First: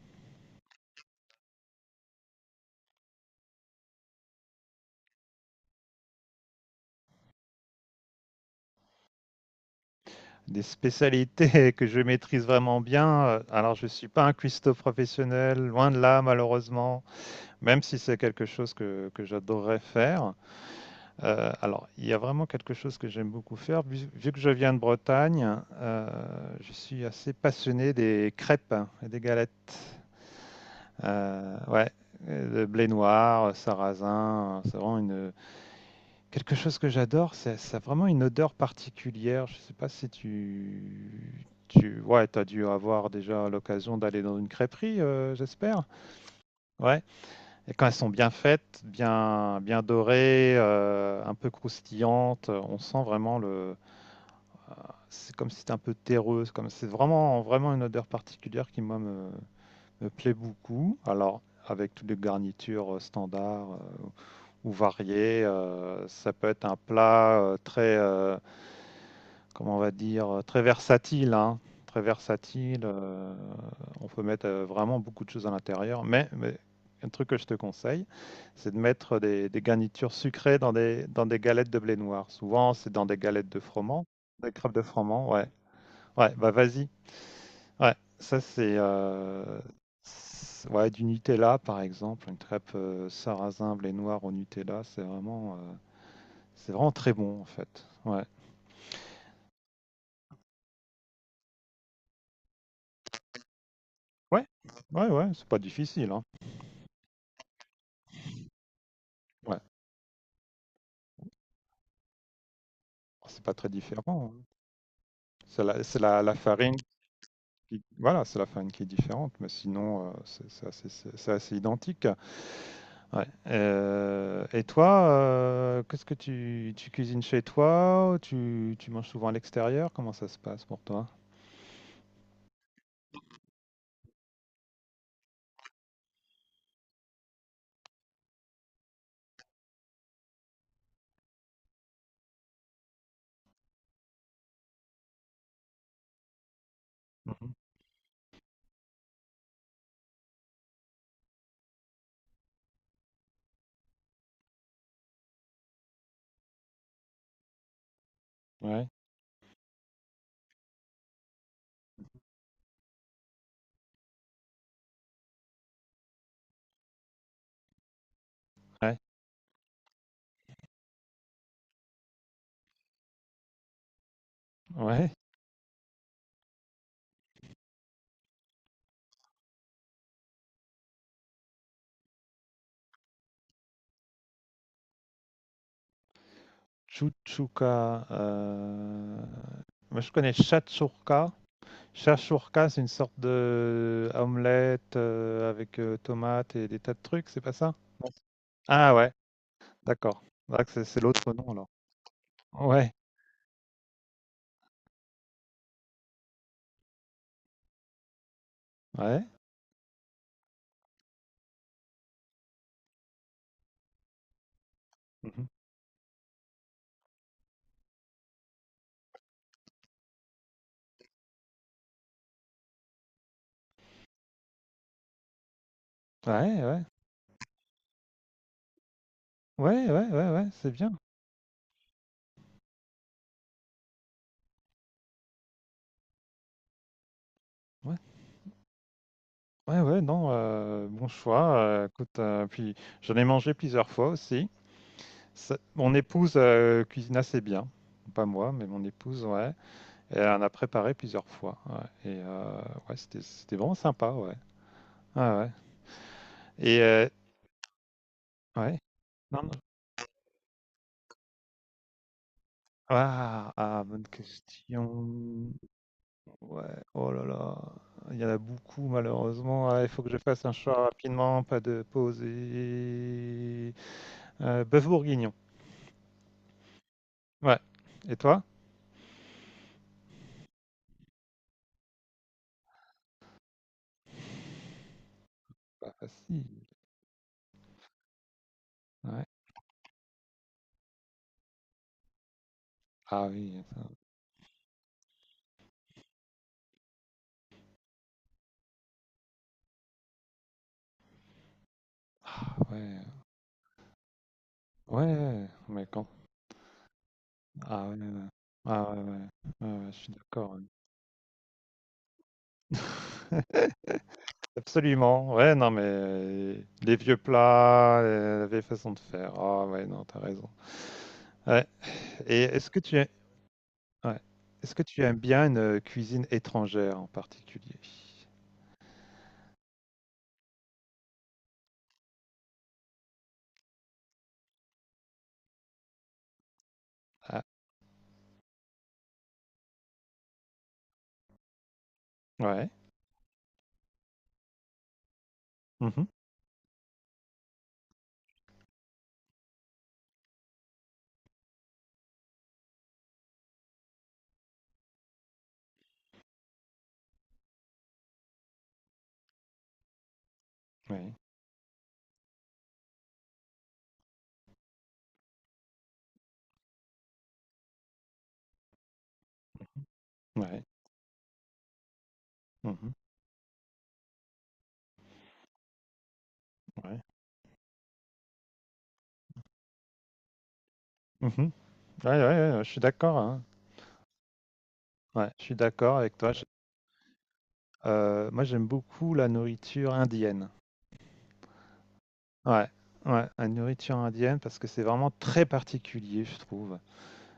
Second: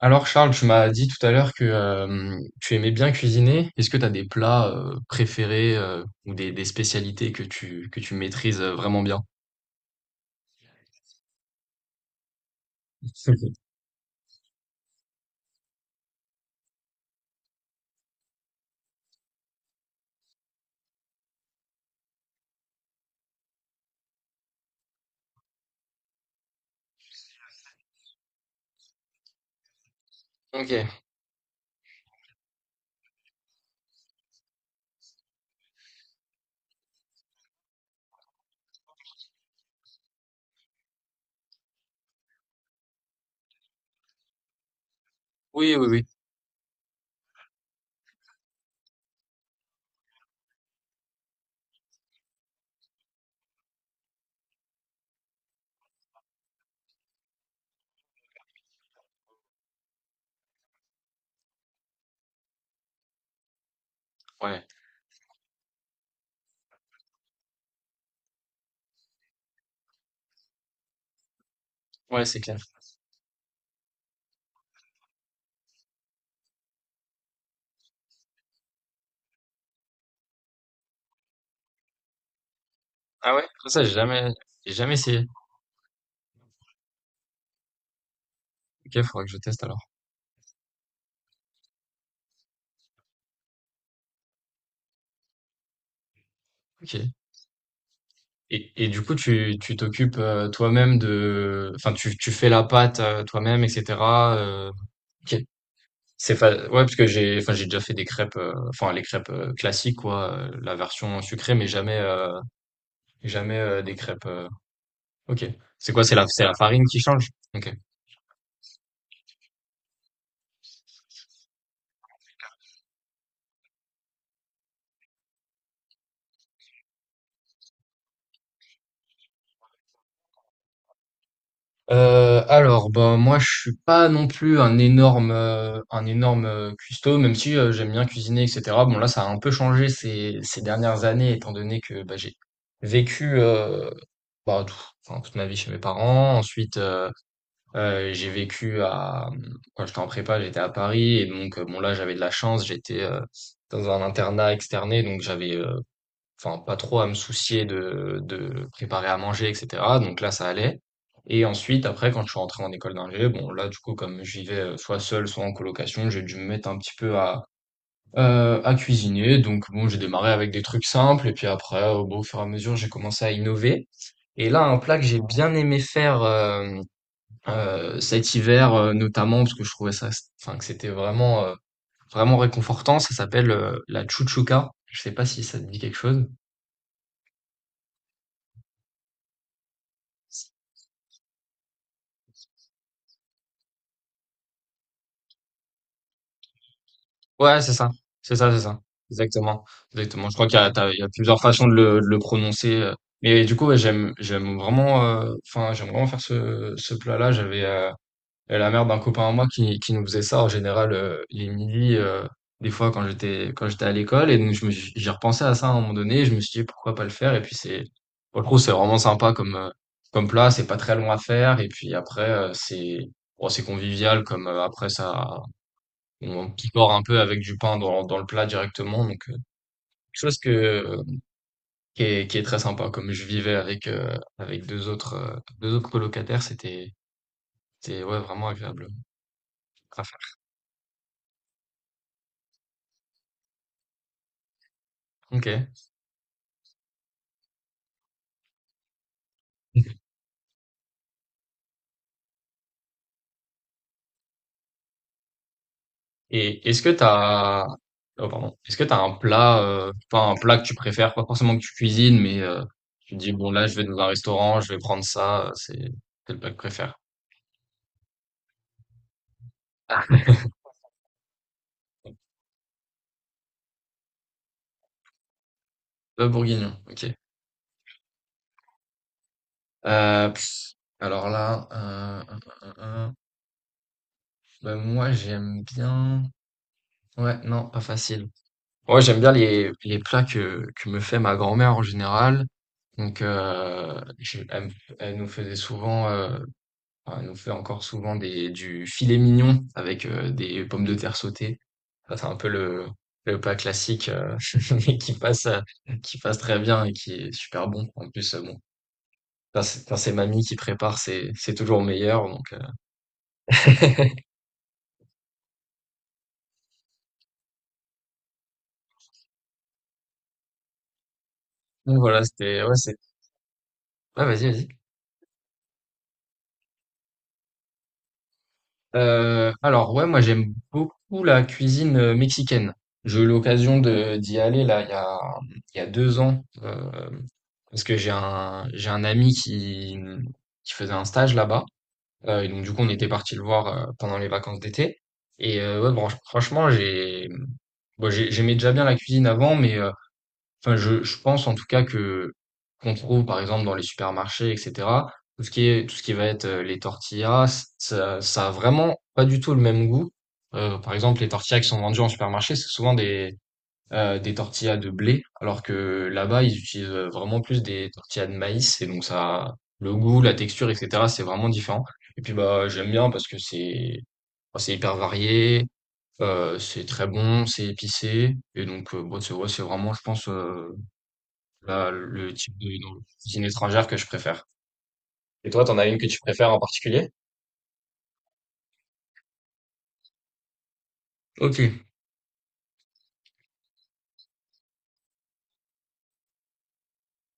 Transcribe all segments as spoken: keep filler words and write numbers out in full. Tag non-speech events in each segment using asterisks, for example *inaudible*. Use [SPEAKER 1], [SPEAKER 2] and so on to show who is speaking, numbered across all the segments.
[SPEAKER 1] Alors Charles, tu m'as dit tout à l'heure que euh, tu aimais bien cuisiner. Est-ce que tu as des plats euh, préférés euh, ou des, des spécialités que tu que tu maîtrises euh, vraiment bien?
[SPEAKER 2] Des spécialités *laughs* que je maîtrise vraiment bien.
[SPEAKER 1] *laughs*
[SPEAKER 2] Alors, je ne suis pas un cuistot professionnel, loin de là, malheureusement, même si c'est quelque chose que, que j'adorerais faire. Euh, alors, il y a vraiment quelque chose que j'aime beaucoup faire. Vu, vu que je viens de Bretagne, euh, je suis assez passionné des crêpes, hein, et des galettes.
[SPEAKER 1] Ok.
[SPEAKER 2] Euh, ouais, le blé noir, sarrasin, euh, c'est vraiment une... Quelque chose que j'adore, c'est ça, a vraiment une odeur particulière. Je sais pas si tu tu ouais, t'as dû avoir déjà l'occasion d'aller dans une crêperie, euh,
[SPEAKER 1] Oui,
[SPEAKER 2] j'espère.
[SPEAKER 1] oui, oui.
[SPEAKER 2] Ouais. Et quand elles sont bien faites, bien bien dorées, euh, un peu croustillantes, on sent vraiment le... c'est comme si c'était un peu terreux, c'est comme c'est vraiment vraiment une odeur particulière qui moi me, me plaît beaucoup. Alors, avec toutes les garnitures euh, standards euh,
[SPEAKER 1] Ouais.
[SPEAKER 2] ou variées. Euh, ça peut être un plat euh, très, euh, comment on va dire, euh, très versatile, hein, très
[SPEAKER 1] Ouais, c'est clair.
[SPEAKER 2] versatile. Euh, on peut mettre euh, vraiment beaucoup de choses à l'intérieur. Mais, mais un truc que je te conseille, c'est de mettre des, des garnitures sucrées dans des, dans des galettes de blé noir. Souvent, c'est dans des
[SPEAKER 1] Ah ouais?
[SPEAKER 2] galettes de
[SPEAKER 1] Ça, j'ai
[SPEAKER 2] froment,
[SPEAKER 1] jamais
[SPEAKER 2] des
[SPEAKER 1] j'ai
[SPEAKER 2] crêpes de
[SPEAKER 1] jamais essayé.
[SPEAKER 2] froment. Ouais, ouais, bah vas-y. Ouais, ça c'est
[SPEAKER 1] Ok, faudra que je
[SPEAKER 2] euh,
[SPEAKER 1] teste alors.
[SPEAKER 2] c'est- ouais, du Nutella par exemple, une crêpe euh, sarrasin blé noir au Nutella, c'est vraiment, euh, c'est vraiment
[SPEAKER 1] Ok.
[SPEAKER 2] très bon en fait. Ouais.
[SPEAKER 1] Et, et du coup, tu tu t'occupes euh, toi-même de enfin tu tu fais la pâte euh, toi-même, et cetera
[SPEAKER 2] Ouais.
[SPEAKER 1] euh,
[SPEAKER 2] Ouais, ouais,
[SPEAKER 1] ok.
[SPEAKER 2] c'est pas difficile, hein.
[SPEAKER 1] C'est fa ouais, parce que j'ai enfin, j'ai déjà fait des crêpes, heu, enfin les crêpes, heu,
[SPEAKER 2] Ouais.
[SPEAKER 1] classiques quoi, heu, la version sucrée, mais jamais, heu,
[SPEAKER 2] Ah, c'est pas
[SPEAKER 1] jamais,
[SPEAKER 2] très
[SPEAKER 1] heu, des crêpes,
[SPEAKER 2] différent, hein.
[SPEAKER 1] heu OK.
[SPEAKER 2] C'est la,
[SPEAKER 1] C'est
[SPEAKER 2] c'est
[SPEAKER 1] quoi? C'est
[SPEAKER 2] la,
[SPEAKER 1] la
[SPEAKER 2] la
[SPEAKER 1] c'est la
[SPEAKER 2] farine
[SPEAKER 1] farine qui change? OK.
[SPEAKER 2] qui, voilà, c'est la farine qui est différente, mais sinon, euh, c'est c'est assez, c'est- c'est assez identique. Ouais. Euh, et toi, euh, qu'est-ce que tu, tu cuisines chez toi? Ou Tu, tu manges souvent à l'extérieur? Comment ça se passe pour toi?
[SPEAKER 1] Heu, alors, ben, moi, je suis pas non plus un énorme, heu, un énorme, heu, cuistot, même si, heu, j'aime bien cuisiner et cetera. Bon, là, ça a un peu changé ces ces dernières années étant donné que, bah, j'ai vécu, heu, bah, tout enfin, toute ma vie chez mes parents. Ensuite, euh,
[SPEAKER 2] Mhm.
[SPEAKER 1] Euh, j'ai vécu à quand j'étais en prépa, j'étais à Paris, et donc euh, bon là j'avais de la chance, j'étais euh, dans un internat externé, donc j'avais euh, enfin pas trop à me soucier de de
[SPEAKER 2] Ouais,
[SPEAKER 1] préparer à manger et cetera. Donc là ça allait. Et ensuite après quand je suis rentré en école d'ingé, bon là du coup comme je vivais euh, soit seul soit en colocation, j'ai dû me mettre un petit peu à euh, à
[SPEAKER 2] ouais.
[SPEAKER 1] cuisiner. Donc bon j'ai démarré avec des trucs simples et puis après euh, bon, au fur et à mesure j'ai commencé à innover. Et là un plat que
[SPEAKER 2] Ouais,
[SPEAKER 1] j'ai bien aimé faire, euh, euh, cet hiver euh, notamment, parce que je trouvais ça enfin que c'était vraiment euh, vraiment réconfortant, ça s'appelle euh, la chouchouka. Je sais pas si ça te dit quelque chose.
[SPEAKER 2] Chuchuka. euh, Moi, je connais Shatsouka. Shatsouka, c'est une sorte de euh, omelette euh, avec euh, tomates et des tas de trucs, c'est pas
[SPEAKER 1] Ouais c'est
[SPEAKER 2] ça?
[SPEAKER 1] ça
[SPEAKER 2] Non.
[SPEAKER 1] c'est ça c'est ça,
[SPEAKER 2] Ah ouais,
[SPEAKER 1] exactement,
[SPEAKER 2] d'accord.
[SPEAKER 1] exactement. Je crois qu'il y
[SPEAKER 2] Ah,
[SPEAKER 1] a
[SPEAKER 2] c'est
[SPEAKER 1] t'as- il
[SPEAKER 2] c'est
[SPEAKER 1] y a
[SPEAKER 2] l'autre
[SPEAKER 1] plusieurs
[SPEAKER 2] nom
[SPEAKER 1] façons
[SPEAKER 2] alors.
[SPEAKER 1] de le, de le prononcer
[SPEAKER 2] Ouais,
[SPEAKER 1] euh. Mais du coup ouais, j'aime j'aime vraiment euh, enfin j'aime vraiment faire ce ce plat-là. J'avais euh, Euh, la mère d'un
[SPEAKER 2] ouais,
[SPEAKER 1] copain à moi qui, qui nous faisait ça en général euh, les midis, euh, des fois quand j'étais quand j'étais à l'école. Et donc je me suis- j'ai repensé
[SPEAKER 2] mhm.
[SPEAKER 1] à ça à un moment donné, et je me suis dit pourquoi pas le faire. Et puis c'est pour le coup c'est vraiment sympa comme euh, comme plat. C'est pas très long à faire. Et puis après euh, c'est bon, c'est convivial comme euh, après ça
[SPEAKER 2] Ouais,
[SPEAKER 1] on
[SPEAKER 2] ouais,
[SPEAKER 1] picore un peu avec du pain dans, dans le plat directement. Donc euh, quelque
[SPEAKER 2] ouais, ouais, ouais,
[SPEAKER 1] chose
[SPEAKER 2] ouais,
[SPEAKER 1] que
[SPEAKER 2] c'est bien.
[SPEAKER 1] euh, qui est, qui est très sympa. Comme je vivais avec euh, avec deux autres euh, deux autres colocataires, c'était
[SPEAKER 2] Ouais,
[SPEAKER 1] c'était ouais vraiment agréable
[SPEAKER 2] ouais, ouais,
[SPEAKER 1] à
[SPEAKER 2] non,
[SPEAKER 1] faire.
[SPEAKER 2] euh, bon choix. Euh, écoute, euh, puis j'en ai mangé plusieurs fois aussi.
[SPEAKER 1] Ok.
[SPEAKER 2] Ça... mon épouse euh, cuisine assez bien, pas moi, mais mon épouse, ouais. Et elle a préparé plusieurs fois, ouais. Et euh, ouais, c'était, c'était vraiment sympa, ouais. Ah ouais.
[SPEAKER 1] Et est-ce
[SPEAKER 2] Et
[SPEAKER 1] que
[SPEAKER 2] euh,
[SPEAKER 1] t'as, oh pardon, est-ce
[SPEAKER 2] ouais.
[SPEAKER 1] que t'as un
[SPEAKER 2] Non, non.
[SPEAKER 1] plat, euh, enfin un plat que tu préfères, pas forcément que tu cuisines, mais euh, tu te dis bon
[SPEAKER 2] Ah,
[SPEAKER 1] là je vais
[SPEAKER 2] ah,
[SPEAKER 1] dans un
[SPEAKER 2] bonne
[SPEAKER 1] restaurant, je vais prendre ça,
[SPEAKER 2] question.
[SPEAKER 1] euh, c'est c'est le plat que je
[SPEAKER 2] Ouais,
[SPEAKER 1] préfère.
[SPEAKER 2] oh là là. Il y en a beaucoup, malheureusement. Ah, il faut que je
[SPEAKER 1] *laughs*
[SPEAKER 2] fasse un choix rapidement, pas de pause. Et... Euh, bœuf bourguignon.
[SPEAKER 1] Le bourguignon, ok.
[SPEAKER 2] Ouais. Et toi?
[SPEAKER 1] Euh, pff, alors là, euh, euh, euh, euh, bah, moi j'aime
[SPEAKER 2] Pas
[SPEAKER 1] bien.
[SPEAKER 2] facile.
[SPEAKER 1] Ouais, non, pas facile. Ouais, j'aime
[SPEAKER 2] Ouais.
[SPEAKER 1] bien les, les plats que, que me fait ma grand-mère en général. Donc,
[SPEAKER 2] Ah oui, attends.
[SPEAKER 1] euh, je- elle, me- elle nous faisait souvent. euh, Ah, elle nous fait encore souvent des du filet mignon avec, heu, des pommes de terre sautées. Ça, c'est un peu
[SPEAKER 2] Ah
[SPEAKER 1] le
[SPEAKER 2] ouais.
[SPEAKER 1] le plat classique, heu, *laughs* mais qui passe,
[SPEAKER 2] Ouais,
[SPEAKER 1] heu,
[SPEAKER 2] mais quand?
[SPEAKER 1] qui passe très bien et qui est super
[SPEAKER 2] Ah
[SPEAKER 1] bon.
[SPEAKER 2] ouais,
[SPEAKER 1] En
[SPEAKER 2] ouais.
[SPEAKER 1] plus, heu, bon,
[SPEAKER 2] Ah ouais, ouais.
[SPEAKER 1] quand
[SPEAKER 2] Ouais,
[SPEAKER 1] c'est
[SPEAKER 2] ouais,
[SPEAKER 1] quand
[SPEAKER 2] je
[SPEAKER 1] c'est
[SPEAKER 2] suis
[SPEAKER 1] mamie
[SPEAKER 2] d'accord,
[SPEAKER 1] qui
[SPEAKER 2] ouais.
[SPEAKER 1] prépare, c'est c'est toujours meilleur donc heu, *laughs*
[SPEAKER 2] Absolument, ouais, non, mais euh, les vieux plats, euh, la vieille façon de faire. Ah, ouais, non, t'as raison. Ouais.
[SPEAKER 1] donc voilà,
[SPEAKER 2] Et
[SPEAKER 1] c'était
[SPEAKER 2] est-ce
[SPEAKER 1] ouais,
[SPEAKER 2] que
[SPEAKER 1] c'est
[SPEAKER 2] tu es... ouais.
[SPEAKER 1] ouais, vas-y, vas-y.
[SPEAKER 2] Est-ce que tu aimes bien une euh, cuisine étrangère en particulier?
[SPEAKER 1] Euh, alors ouais, moi j'aime beaucoup la cuisine euh, mexicaine. J'ai eu l'occasion de d'y aller là il y a il y a deux ans euh,
[SPEAKER 2] Ah,
[SPEAKER 1] parce que j'ai un j'ai un ami qui qui faisait un stage là-bas. Euh, et donc
[SPEAKER 2] ouais.
[SPEAKER 1] du coup on était parti le voir euh, pendant les vacances d'été, et euh, ouais
[SPEAKER 2] Mhm.
[SPEAKER 1] bon, franchement j'ai bon, j'ai- j'aimais déjà bien la cuisine avant, mais euh, enfin, je, je pense en tout cas que qu'on trouve par exemple dans les supermarchés, et cetera. Tout ce qui est tout ce qui va être euh, les tortillas, ça, ça a vraiment pas du tout le même goût. Euh, par
[SPEAKER 2] Ouais.
[SPEAKER 1] exemple, les tortillas qui sont vendues en supermarché, c'est souvent des euh, des tortillas de blé, alors que là-bas ils utilisent euh, vraiment plus des tortillas de maïs, et donc ça le goût, la
[SPEAKER 2] Ouais.
[SPEAKER 1] texture, et cetera. C'est vraiment différent. Et puis bah j'aime
[SPEAKER 2] Mhm.
[SPEAKER 1] bien parce que c'est bah, c'est hyper varié, euh, c'est
[SPEAKER 2] Ouais.
[SPEAKER 1] très bon, c'est épicé, et donc euh, bon, c'est ouais, c'est vraiment je pense euh,
[SPEAKER 2] Mhm.
[SPEAKER 1] la
[SPEAKER 2] Ouais, ouais,
[SPEAKER 1] le
[SPEAKER 2] ouais,
[SPEAKER 1] type
[SPEAKER 2] ouais, je
[SPEAKER 1] de
[SPEAKER 2] suis
[SPEAKER 1] non,
[SPEAKER 2] d'accord, hein.
[SPEAKER 1] cuisine étrangère que je préfère.
[SPEAKER 2] Ouais, je
[SPEAKER 1] Et
[SPEAKER 2] suis
[SPEAKER 1] toi, t'en as une
[SPEAKER 2] d'accord
[SPEAKER 1] que
[SPEAKER 2] avec
[SPEAKER 1] tu
[SPEAKER 2] toi. Je...
[SPEAKER 1] préfères en particulier?
[SPEAKER 2] euh, moi, j'aime beaucoup la nourriture indienne.
[SPEAKER 1] Ok.
[SPEAKER 2] Ouais. Ouais, la nourriture indienne, parce que c'est vraiment très particulier, je trouve.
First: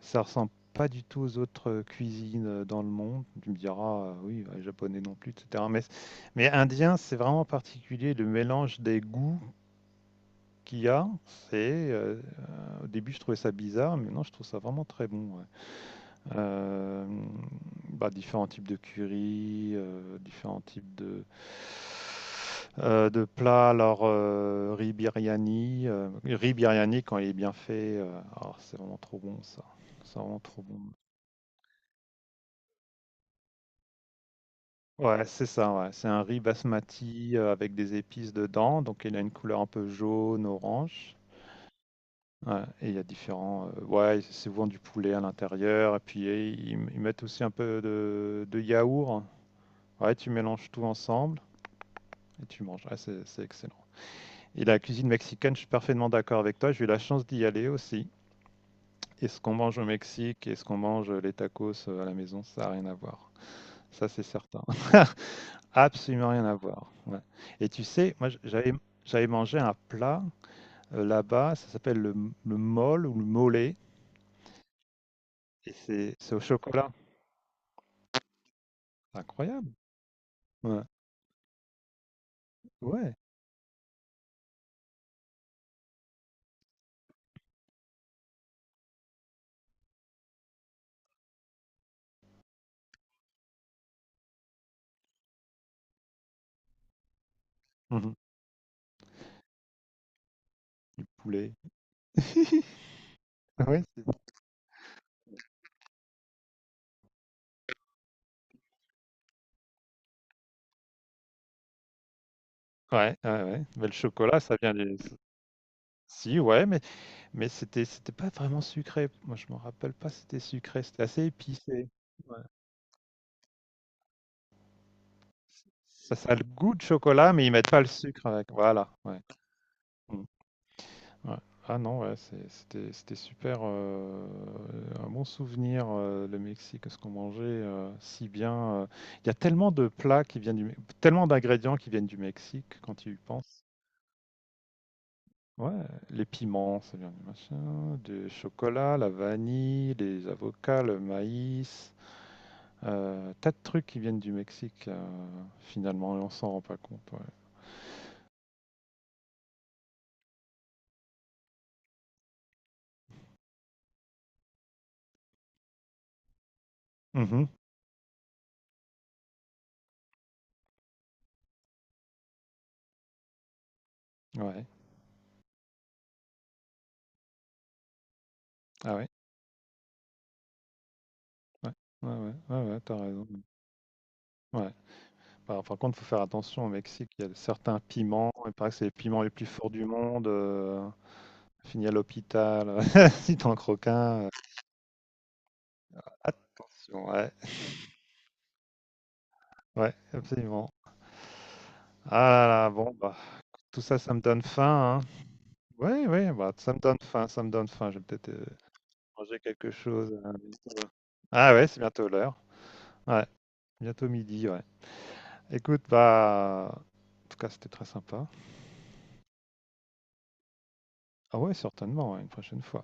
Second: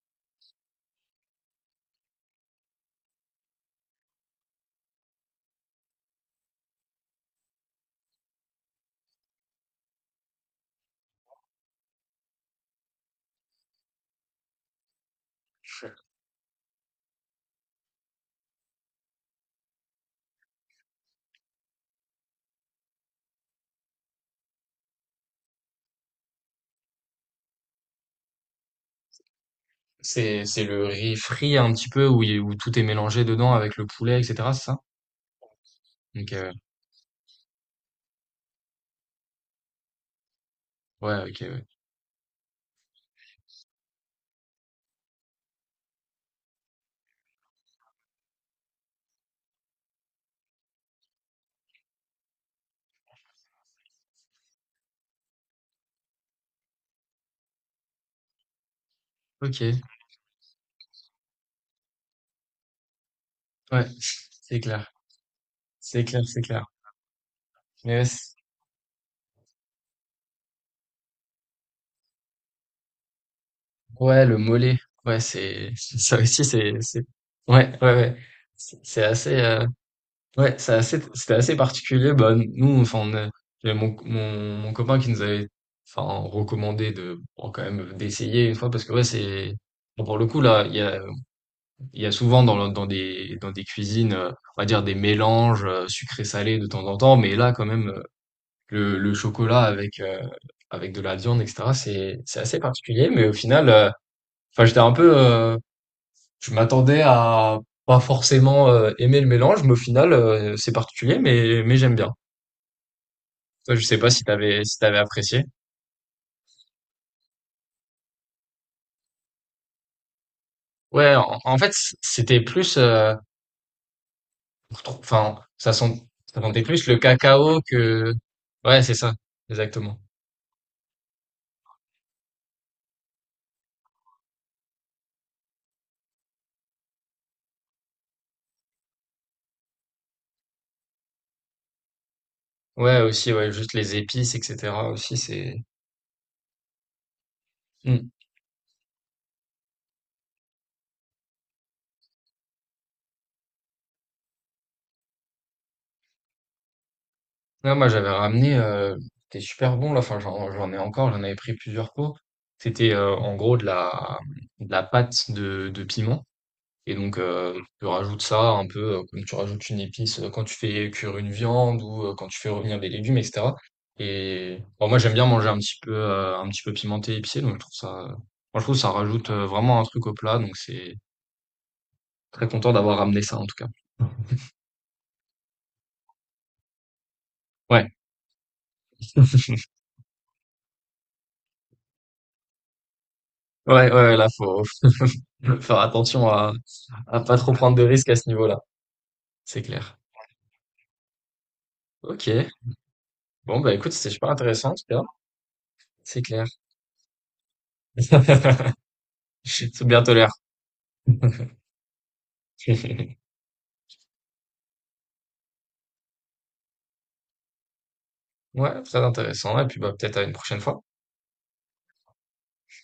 [SPEAKER 2] Ça ressemble pas du tout aux autres euh, cuisines euh, dans le monde. Tu me diras, euh, oui, ouais, japonais non plus, et cetera. Mais, mais indien, c'est vraiment particulier, le mélange des goûts qu'il y a. C'est, euh, euh, au début, je trouvais ça bizarre, mais non, je trouve ça vraiment très bon, ouais. Euh, bah, différents types de curry, euh, différents types de, euh, de plats. Alors, euh, riz biryani, euh, riz biryani quand il est bien fait, euh, alors, c'est vraiment trop bon, ça. C'est vraiment
[SPEAKER 1] C'est c'est
[SPEAKER 2] trop bon.
[SPEAKER 1] le riz frit un petit peu où il où tout est mélangé dedans avec le poulet, et cetera, c'est ça?
[SPEAKER 2] Ouais, c'est ça, ouais. C'est un
[SPEAKER 1] OK,
[SPEAKER 2] riz
[SPEAKER 1] ouais.
[SPEAKER 2] basmati, heu, avec des épices dedans, donc il a une couleur un peu jaune, orange.
[SPEAKER 1] Ouais, OK, ouais.
[SPEAKER 2] Ouais, et il y a différents, heu, ouais, c'est souvent du poulet à l'intérieur et puis et ils ils mettent aussi un peu de de yaourt. Ouais, tu mélanges tout ensemble et tu manges. Ouais, c'est c'est excellent. Et la cuisine mexicaine, je suis parfaitement d'accord avec toi. J'ai eu la chance d'y aller aussi, et ce qu'on mange
[SPEAKER 1] OK,
[SPEAKER 2] au Mexique et ce qu'on mange, euh, les tacos, heu, à la maison, ça a rien à voir.
[SPEAKER 1] ouais,
[SPEAKER 2] Ça, c'est
[SPEAKER 1] c'est
[SPEAKER 2] certain.
[SPEAKER 1] clair.
[SPEAKER 2] *laughs*
[SPEAKER 1] C'est clair,
[SPEAKER 2] Absolument
[SPEAKER 1] c'est
[SPEAKER 2] rien à
[SPEAKER 1] clair.
[SPEAKER 2] voir. Ouais. Et tu
[SPEAKER 1] Mais ouais,
[SPEAKER 2] sais, moi,
[SPEAKER 1] c
[SPEAKER 2] j- j'avais, j'avais mangé un plat euh, là-bas, ça s'appelle le, m- le mole ou le mollet,
[SPEAKER 1] ouais, le mollet, ouais, c'est
[SPEAKER 2] et
[SPEAKER 1] *laughs*
[SPEAKER 2] c'est
[SPEAKER 1] ça
[SPEAKER 2] c'est au
[SPEAKER 1] aussi, c'est
[SPEAKER 2] chocolat.
[SPEAKER 1] c'est ouais, ouais, ouais. C'est c'est
[SPEAKER 2] C'est
[SPEAKER 1] assez, euh,
[SPEAKER 2] incroyable.
[SPEAKER 1] ouais, c'est
[SPEAKER 2] Ouais.
[SPEAKER 1] assez, c'était assez particulier. Bah, nous, enfin, on
[SPEAKER 2] Ouais.
[SPEAKER 1] a- j'avais mon, mon, mon copain qui nous avait, enfin, recommandé de, bon, quand même, d'essayer une fois parce que ouais, c'est, bon, pour le coup, là, il y a, il y a souvent dans, le- dans des, dans des cuisines, euh, on va dire des mélanges euh, sucré-salé de temps en temps, mais là, quand même, euh,
[SPEAKER 2] Mhm.
[SPEAKER 1] le, le chocolat avec, euh, avec de
[SPEAKER 2] Du
[SPEAKER 1] la viande,
[SPEAKER 2] poulet.
[SPEAKER 1] et cetera, c'est, c'est assez
[SPEAKER 2] *laughs*
[SPEAKER 1] particulier, mais au final,
[SPEAKER 2] Ouais,
[SPEAKER 1] euh,
[SPEAKER 2] c'est...
[SPEAKER 1] enfin, j'étais un peu, euh, je m'attendais à, pas forcément euh, aimer le mélange, mais au final, euh, c'est particulier, mais, mais j'aime bien.
[SPEAKER 2] ouais, ouais, ouais.
[SPEAKER 1] Toi, je
[SPEAKER 2] Mais le
[SPEAKER 1] sais pas si
[SPEAKER 2] chocolat, ça
[SPEAKER 1] t'avais
[SPEAKER 2] vient
[SPEAKER 1] si t'avais
[SPEAKER 2] du...
[SPEAKER 1] apprécié.
[SPEAKER 2] Si, ouais, mais, mais c'était, c'était pas vraiment sucré. Moi, je me rappelle pas si c'était sucré. C'était
[SPEAKER 1] Ouais,
[SPEAKER 2] assez
[SPEAKER 1] en, en fait,
[SPEAKER 2] épicé. Ouais.
[SPEAKER 1] c'était plus, euh, trop- enfin, ça sent,
[SPEAKER 2] Ça, ça a
[SPEAKER 1] ça
[SPEAKER 2] le
[SPEAKER 1] sentait
[SPEAKER 2] goût de
[SPEAKER 1] plus le
[SPEAKER 2] chocolat, mais ils
[SPEAKER 1] cacao
[SPEAKER 2] mettent pas le
[SPEAKER 1] que,
[SPEAKER 2] sucre avec.
[SPEAKER 1] ouais,
[SPEAKER 2] Voilà.
[SPEAKER 1] c'est ça,
[SPEAKER 2] Ouais.
[SPEAKER 1] exactement.
[SPEAKER 2] Mm. Ouais. Ah non, ouais, c'est... c'était, c'était super, euh, un bon souvenir, euh, le Mexique, ce qu'on mangeait euh, si bien. euh. Il y a tellement de plats qui viennent du, Me- tellement d'ingrédients qui viennent du Mexique quand
[SPEAKER 1] Ouais,
[SPEAKER 2] tu y
[SPEAKER 1] aussi, ouais,
[SPEAKER 2] penses.
[SPEAKER 1] juste les épices, et cetera. aussi, c'est.
[SPEAKER 2] Ouais, les piments, ça vient du machin,
[SPEAKER 1] Hmm.
[SPEAKER 2] du chocolat, la vanille, les avocats, le maïs, euh, tas de trucs qui viennent du Mexique euh, finalement, et on s'en rend pas compte. Ouais.
[SPEAKER 1] Non, moi, j'avais ramené, euh, c'était super bon là. Enfin, j'en, j'en ai encore, j'en avais pris plusieurs pots. C'était euh, en gros de la, de la pâte de, de piment. Et donc,
[SPEAKER 2] Mhm.
[SPEAKER 1] euh, tu rajoutes ça un peu euh, comme tu rajoutes une épice euh, quand tu fais cuire une viande ou euh, quand tu fais revenir des légumes, et cetera. Et
[SPEAKER 2] Ouais.
[SPEAKER 1] bon, moi, j'aime bien manger un petit peu, euh, un petit peu pimenté, épicé, donc je trouve ça, moi, je trouve que ça
[SPEAKER 2] Ah ouais.
[SPEAKER 1] rajoute euh, vraiment un truc au plat, donc c'est
[SPEAKER 2] Ouais. Ouais, ouais,
[SPEAKER 1] très
[SPEAKER 2] ouais,
[SPEAKER 1] content
[SPEAKER 2] ouais, t'as
[SPEAKER 1] d'avoir ramené
[SPEAKER 2] raison.
[SPEAKER 1] ça en tout cas.
[SPEAKER 2] Ouais. Par par contre, il faut faire attention au Mexique, il y a certains
[SPEAKER 1] Ouais,
[SPEAKER 2] piments, il paraît que c'est les piments les plus forts du monde, heu, fini à l'hôpital, *laughs* si tu en croques
[SPEAKER 1] ouais, ouais,
[SPEAKER 2] un,
[SPEAKER 1] là,
[SPEAKER 2] heu,
[SPEAKER 1] faut *laughs* faut faire attention à,
[SPEAKER 2] attention,
[SPEAKER 1] à
[SPEAKER 2] ouais,
[SPEAKER 1] pas trop prendre de risques à ce niveau-là, c'est
[SPEAKER 2] ouais,
[SPEAKER 1] clair.
[SPEAKER 2] absolument. Ah
[SPEAKER 1] Ok,
[SPEAKER 2] là là, bon, bah,
[SPEAKER 1] bon, bah
[SPEAKER 2] tout
[SPEAKER 1] écoute,
[SPEAKER 2] ça,
[SPEAKER 1] c'était
[SPEAKER 2] ça me
[SPEAKER 1] super
[SPEAKER 2] donne
[SPEAKER 1] intéressant en tout cas,
[SPEAKER 2] faim, hein. Oui,
[SPEAKER 1] c'est
[SPEAKER 2] oui,
[SPEAKER 1] clair.
[SPEAKER 2] bah, ça me donne faim, ça me donne faim, je vais peut-être, heu,
[SPEAKER 1] *laughs*
[SPEAKER 2] manger quelque
[SPEAKER 1] C'est bien
[SPEAKER 2] chose, heu,
[SPEAKER 1] tolère.
[SPEAKER 2] bientôt. Ah ouais, c'est bientôt l'heure,
[SPEAKER 1] *laughs*
[SPEAKER 2] ouais, bientôt midi, ouais. Écoute, bah, en tout cas, c'était très sympa.
[SPEAKER 1] Ouais, très intéressant, et puis bah peut-être à une prochaine fois.
[SPEAKER 2] Ah ouais, certainement, ouais, une prochaine fois.